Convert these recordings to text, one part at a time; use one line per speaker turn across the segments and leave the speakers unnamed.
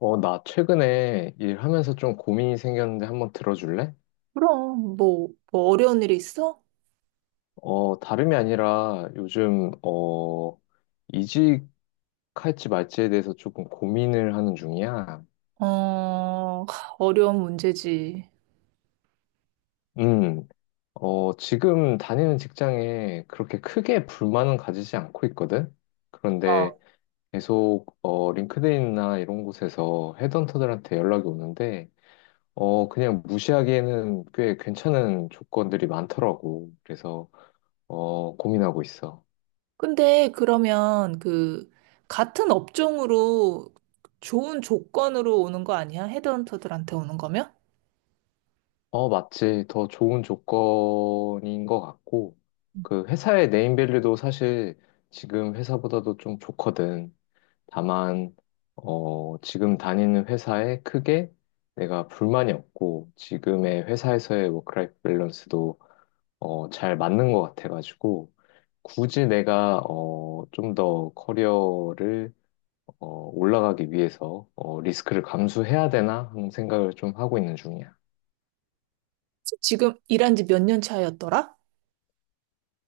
나 최근에 일하면서 좀 고민이 생겼는데 한번 들어줄래?
그럼, 뭐 어려운 일이 있어?
다름이 아니라 요즘, 이직할지 말지에 대해서 조금 고민을 하는 중이야.
어, 어려운 문제지.
음, 지금 다니는 직장에 그렇게 크게 불만은 가지지 않고 있거든? 그런데
어.
계속, 링크드인이나 이런 곳에서 헤드헌터들한테 연락이 오는데, 그냥 무시하기에는 꽤 괜찮은 조건들이 많더라고. 그래서, 고민하고 있어.
근데 그러면 같은 업종으로 좋은 조건으로 오는 거 아니야? 헤드헌터들한테 오는 거면?
맞지. 더 좋은 조건인 것 같고, 그 회사의 네임밸류도 사실 지금 회사보다도 좀 좋거든. 다만, 지금 다니는 회사에 크게 내가 불만이 없고, 지금의 회사에서의 워크라이프 밸런스도 잘 맞는 것 같아가지고, 굳이 내가 좀 더 커리어를 어, 올라가기 위해서 리스크를 감수해야 되나 하는 생각을 좀 하고 있는 중이야.
지금 일한 지 몇 년 차였더라?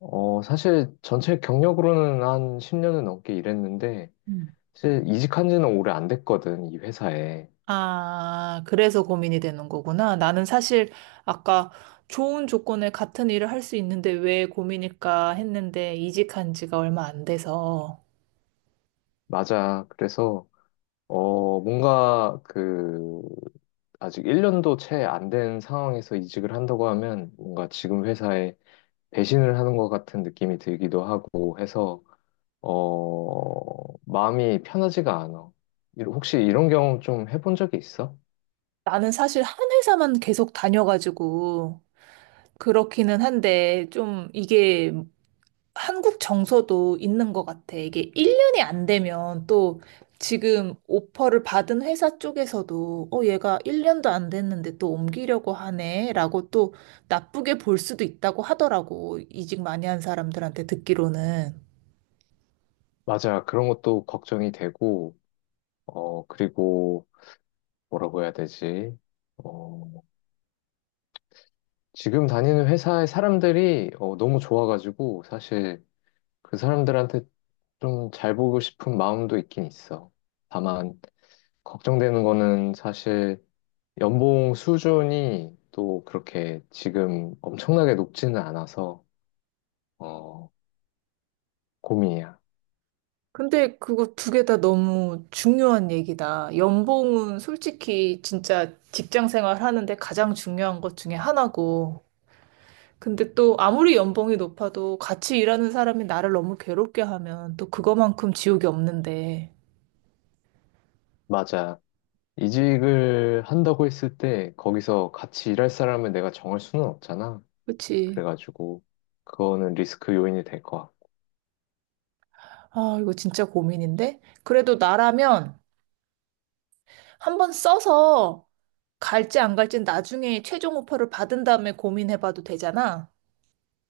사실 전체 경력으로는 한 10년은 넘게 일했는데,
음.
사실 이직한 지는 오래 안 됐거든, 이 회사에.
아, 그래서 고민이 되는 거구나. 나는 사실 아까 좋은 조건에 같은 일을 할 수 있는데 왜 고민일까 했는데 이직한 지가 얼마 안 돼서.
맞아. 그래서, 뭔가 그, 아직 1년도 채 안 된 상황에서 이직을 한다고 하면, 뭔가 지금 회사에 배신을 하는 것 같은 느낌이 들기도 하고 해서, 마음이 편하지가 않아. 혹시 이런 경험 좀 해본 적이 있어?
나는 사실 한 회사만 계속 다녀가지고 그렇기는 한데 좀 이게 한국 정서도 있는 것 같아. 이게 1년이 안 되면 또 지금 오퍼를 받은 회사 쪽에서도 얘가 1년도 안 됐는데 또 옮기려고 하네 라고 또 나쁘게 볼 수도 있다고 하더라고. 이직 많이 한 사람들한테 듣기로는.
맞아. 그런 것도 걱정이 되고, 그리고, 뭐라고 해야 되지? 어, 지금 다니는 회사의 사람들이 너무 좋아가지고 사실 그 사람들한테 좀 잘 보고 싶은 마음도 있긴 있어. 다만 걱정되는 거는 사실 연봉 수준이 또 그렇게 지금 엄청나게 높지는 않아서 어, 고민이야.
근데 그거 2개 다 너무 중요한 얘기다. 연봉은 솔직히 진짜 직장 생활 하는데 가장 중요한 것 중에 하나고. 근데 또 아무리 연봉이 높아도 같이 일하는 사람이 나를 너무 괴롭게 하면 또 그거만큼 지옥이 없는데.
맞아. 이직을 한다고 했을 때 거기서 같이 일할 사람을 내가 정할 수는 없잖아.
그치.
그래가지고 그거는 리스크 요인이 될 것
아, 이거 진짜 고민인데? 그래도 나라면 한번 써서 갈지 안 갈지 는 나중에 최종 오퍼를 받은 다음에 고민해봐도 되잖아.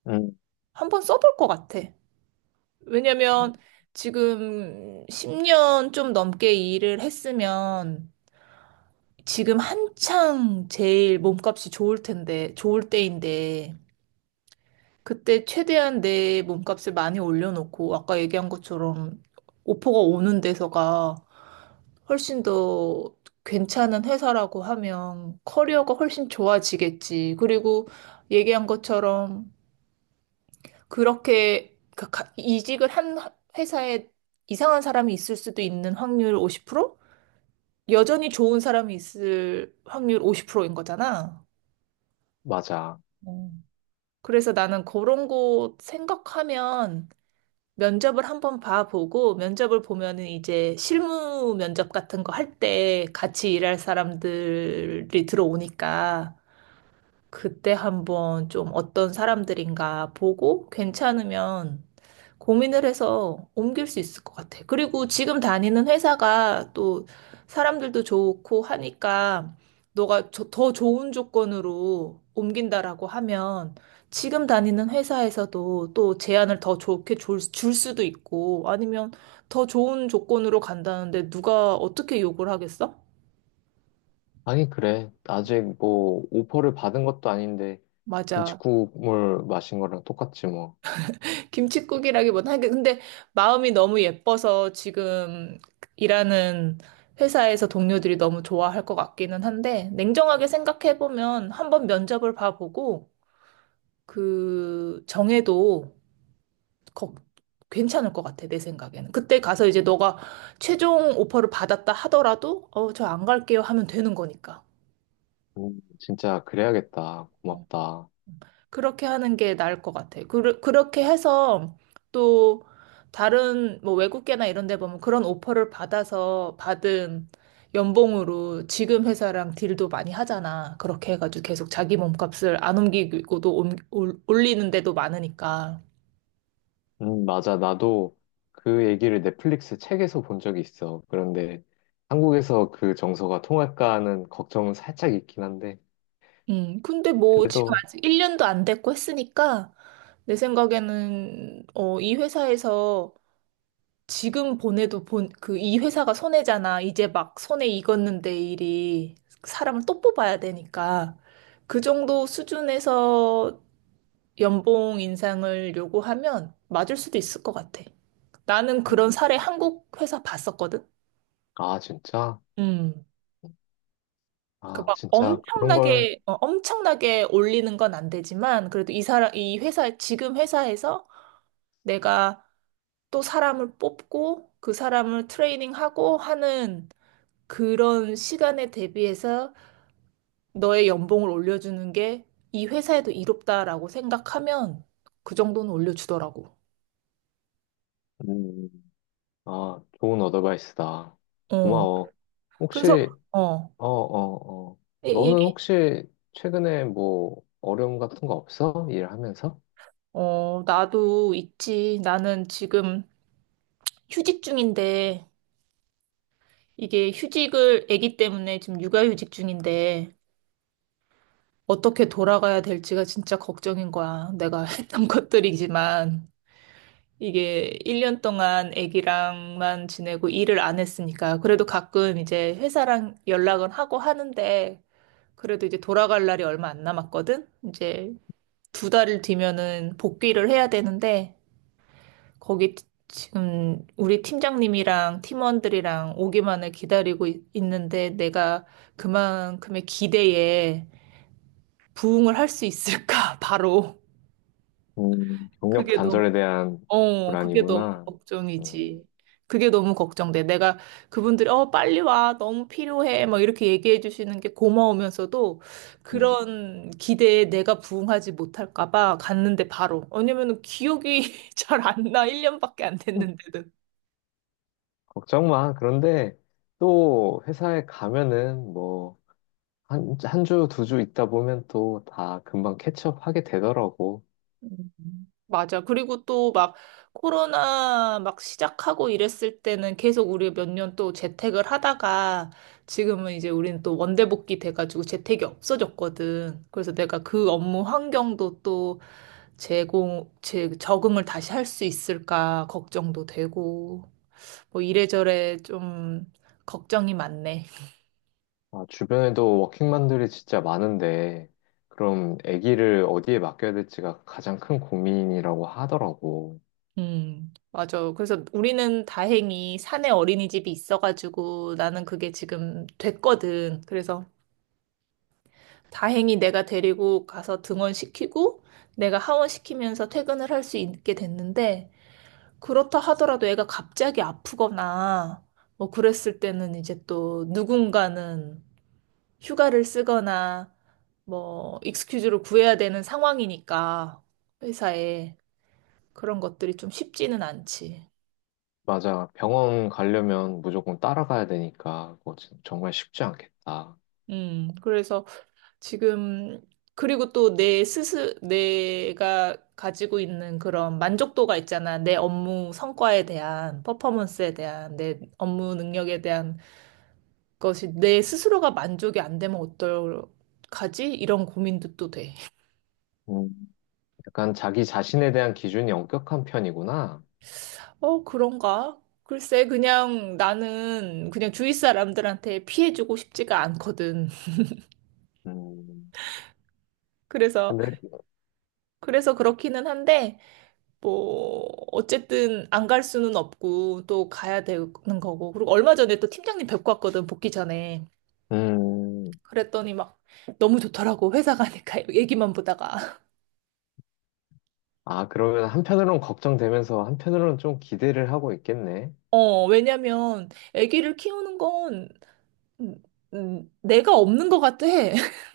같고.
한번 써볼 것 같아. 왜냐면 지금 10년 좀 넘게 일을 했으면 지금 한창 제일 몸값이 좋을 텐데, 좋을 때인데, 그때 최대한 내 몸값을 많이 올려놓고, 아까 얘기한 것처럼 오퍼가 오는 데서가 훨씬 더 괜찮은 회사라고 하면 커리어가 훨씬 좋아지겠지. 그리고 얘기한 것처럼 이직을 한 회사에 이상한 사람이 있을 수도 있는 확률 50%? 여전히 좋은 사람이 있을 확률 50%인 거잖아.
맞아.
어. 그래서 나는 그런 거 생각하면 면접을 한번 봐보고 면접을 보면은 이제 실무 면접 같은 거 할 때 같이 일할 사람들이 들어오니까 그때 한번 좀 어떤 사람들인가 보고 괜찮으면 고민을 해서 옮길 수 있을 것 같아. 그리고 지금 다니는 회사가 또 사람들도 좋고 하니까 너가 더 좋은 조건으로 옮긴다라고 하면 지금 다니는 회사에서도 또 제안을 더 좋게 줄 수도 있고 아니면 더 좋은 조건으로 간다는데 누가 어떻게 욕을 하겠어?
아니, 그래. 아직 뭐, 오퍼를 받은 것도 아닌데,
맞아.
김치국물 마신 거랑 똑같지 뭐.
김칫국이라기보다 하긴 근데 마음이 너무 예뻐서 지금 일하는 회사에서 동료들이 너무 좋아할 것 같기는 한데 냉정하게 생각해 보면 한번 면접을 봐보고 그 정해도 거- 괜찮을 것 같아 내 생각에는 그때 가서 이제 너가 최종 오퍼를 받았다 하더라도 어 저 안 갈게요 하면 되는 거니까.
진짜 그래야겠다.
어.
고맙다.
그렇게 하는 게 나을 것 같아. 그렇게 해서 또 다른 뭐 외국계나 이런 데 보면 그런 오퍼를 받아서 받은 연봉으로 지금 회사랑 딜도 많이 하잖아. 그렇게 해가지고 계속 자기 몸값을 안 옮기고도 올리는 데도 많으니까.
맞아. 나도 그 얘기를 넷플릭스 책에서 본 적이 있어. 그런데 한국에서 그 정서가 통할까 하는 걱정은 살짝 있긴 한데,
근데 뭐 지금
그래도,
아직 1년도 안 됐고 했으니까 내 생각에는 이 회사에서 지금 보내도 이 회사가 손해잖아. 이제 막 손에 익었는데 일이 사람을 또 뽑아야 되니까. 그 정도 수준에서 연봉 인상을 요구하면 맞을 수도 있을 것 같아. 나는
음,
그런 사례 한국 회사 봤었거든.
아, 진짜?
음. 그러니까
아,
막
진짜 그런 걸,
엄청나게 엄청나게 올리는 건 안 되지만 그래도 이 사람 이 회사 지금 회사에서 내가 또 사람을 뽑고 그 사람을 트레이닝하고 하는 그런 시간에 대비해서 너의 연봉을 올려주는 게 이 회사에도 이롭다라고 생각하면 그 정도는 올려주더라고.
음, 아, 좋은 어드바이스다.
어.
고마워.
그래서,
혹시.
어,
어, 어, 어.
얘-
너는
얘기,
혹시 최근에 뭐 어려움 같은 거 없어? 일하면서?
나도 있지. 나는 지금 휴직 중인데, 이게 휴직을, 아기 때문에 지금 육아휴직 중인데, 어떻게 돌아가야 될지가 진짜 걱정인 거야. 내가 했던 것들이지만. 이게 1년 동안 아기랑만 지내고 일을 안 했으니까 그래도 가끔 이제 회사랑 연락은 하고 하는데 그래도 이제 돌아갈 날이 얼마 안 남았거든. 이제 2달을 뒤면은 복귀를 해야 되는데 거기 지금 우리 팀장님이랑 팀원들이랑 오기만을 기다리고 있는데 내가 그만큼의 기대에 부응을 할 수 있을까? 바로
경력
그게
단절에 대한
그게 너무
불안이구나.
걱정이지.
음,
그게 너무 걱정돼. 내가 그분들이, 빨리 와. 너무 필요해. 막 이렇게 얘기해 주시는 게 고마우면서도
음.
그런 기대에 내가 부응하지 못할까 봐 갔는데 바로. 왜냐면 기억이 잘 안 나. 1년밖에 안 됐는데도.
걱정 마. 그런데 또 회사에 가면은 뭐 한, 한 주, 두 주 있다 보면 또 다 금방 캐치업 하게 되더라고.
음. 맞아. 그리고 또 막 코로나 막 시작하고 이랬을 때는 계속 우리 몇 년 또 재택을 하다가 지금은 이제 우리는 또 원대복귀 돼가지고 재택이 없어졌거든. 그래서 내가 그 업무 환경도 또 제 적응을 다시 할 수 있을까 걱정도 되고 뭐 이래저래 좀 걱정이 많네.
아, 주변에도 워킹맘들이 진짜 많은데 그럼 아기를 어디에 맡겨야 될지가 가장 큰 고민이라고 하더라고.
맞아. 그래서 우리는 다행히 산에 어린이집이 있어가지고 나는 그게 지금 됐거든. 그래서 다행히 내가 데리고 가서 등원시키고 내가 하원시키면서 퇴근을 할 수 있게 됐는데 그렇다 하더라도 애가 갑자기 아프거나 뭐 그랬을 때는 이제 또 누군가는 휴가를 쓰거나 뭐 익스큐즈를 구해야 되는 상황이니까 회사에 그런 것들이 좀 쉽지는 않지.
맞아. 병원 가려면 무조건 따라가야 되니까 그거 정말 쉽지 않겠다.
그래서 지금, 그리고 또 내 내가 가지고 있는 그런 만족도가 있잖아. 내 업무 성과에 대한, 퍼포먼스에 대한, 내 업무 능력에 대한 것이 내 스스로가 만족이 안 되면 어떡하지? 이런 고민도 또 돼.
음, 약간 자기 자신에 대한 기준이 엄격한 편이구나.
그런가? 글쎄, 그냥 나는 그냥 주위 사람들한테 피해주고 싶지가 않거든.
음,
그래서,
근데,
그래서 그렇기는 한데, 뭐 어쨌든 안 갈 수는 없고 또 가야 되는 거고 그리고 얼마 전에 또 팀장님 뵙고 왔거든 복귀 전에
음,
그랬더니 막 너무 좋더라고 회사 가니까 얘기만 보다가
아, 그러면 한편으로는 걱정되면서 한편으로는 좀 기대를 하고 있겠네.
왜냐면 아기를 키우는 건 음, 내가 없는 것 같아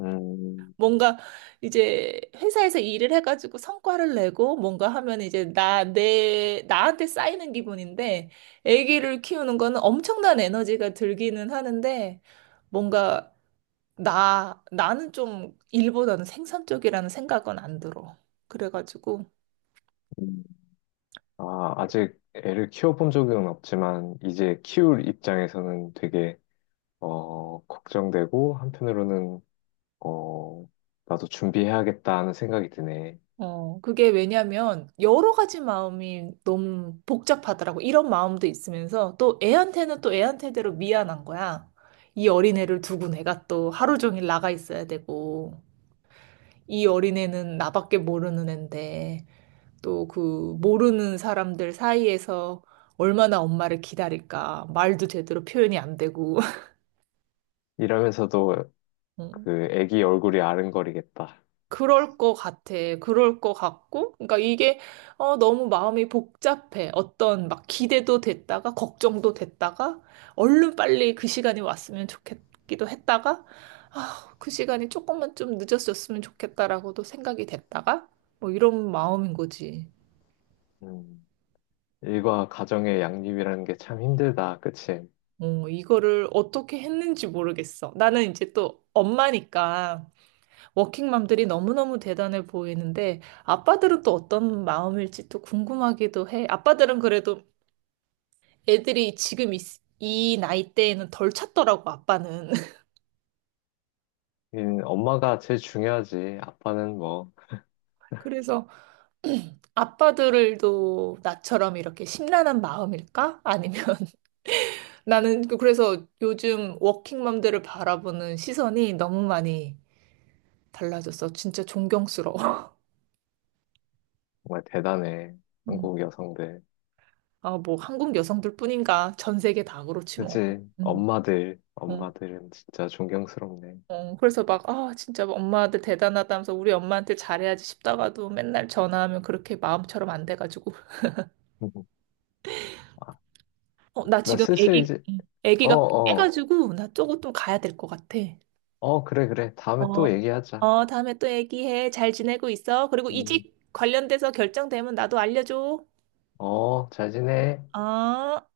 음,
뭔가 이제 회사에서 일을 해가지고 성과를 내고 뭔가 하면 이제 나 내 나한테 쌓이는 기분인데 아기를 키우는 거는 엄청난 에너지가 들기는 하는데 뭔가 나는 좀 일보다는 생산적이라는 생각은 안 들어. 그래가지고,
음. 아, 아직 애를 키워본 적은 없지만 이제 키울 입장에서는 되게 걱정되고 한편으로는 어, 나도 준비해야겠다는 생각이 드네.
그게 왜냐면 여러 가지 마음이 너무 복잡하더라고. 이런 마음도 있으면서 또 애한테는 또 애한테대로 미안한 거야. 이 어린애를 두고 내가 또 하루 종일 나가 있어야 되고, 이 어린애는 나밖에 모르는 앤데, 또 그 모르는 사람들 사이에서 얼마나 엄마를 기다릴까. 말도 제대로 표현이 안 되고.
이러면서도 그 애기 얼굴이 아른거리겠다.
그럴 것 같아. 그럴 것 같고. 그러니까 이게 너무 마음이 복잡해. 어떤 막 기대도 됐다가 걱정도 됐다가 얼른 빨리 그 시간이 왔으면 좋겠기도 했다가 아, 그 시간이 조금만 좀 늦었었으면 좋겠다라고도 생각이 됐다가 뭐 이런 마음인 거지.
음, 일과 가정의 양립이라는 게 참 힘들다. 그치?
이거를 어떻게 했는지 모르겠어. 나는 이제 또 엄마니까 워킹맘들이 너무너무 대단해 보이는데 아빠들은 또 어떤 마음일지 또 궁금하기도 해. 아빠들은 그래도 애들이 지금 이 나이대에는 덜 찾더라고, 아빠는.
엄마가 제일 중요하지. 아빠는 뭐
그래서 아빠들도 나처럼 이렇게 심란한 마음일까? 아니면 나는 그래서 요즘 워킹맘들을 바라보는 시선이 너무 많이 달라졌어. 진짜 존경스러워.
정말 대단해.
음.
한국 여성들.
아, 뭐 한국 여성들뿐인가? 전 세계 다 그렇지 뭐.
그치?
음.
엄마들,
어.
엄마들은 진짜 존경스럽네.
그래서 막, 아, 진짜 엄마한테 대단하다면서 우리 엄마한테 잘해야지 싶다가도 맨날 전화하면 그렇게 마음처럼 안 돼가지고.
음. 아,
나
나
지금
슬슬
애기,
이제. 어,
애기가
어,
깨가지고 나 조금 좀 가야 될 것 같아.
어, 그래, 그래. 다음에 또
어,
얘기하자.
어, 다음에 또 얘기해. 잘 지내고 있어. 그리고
음.
이직 관련돼서 결정되면 나도 알려줘.
어, 잘 지내.
어.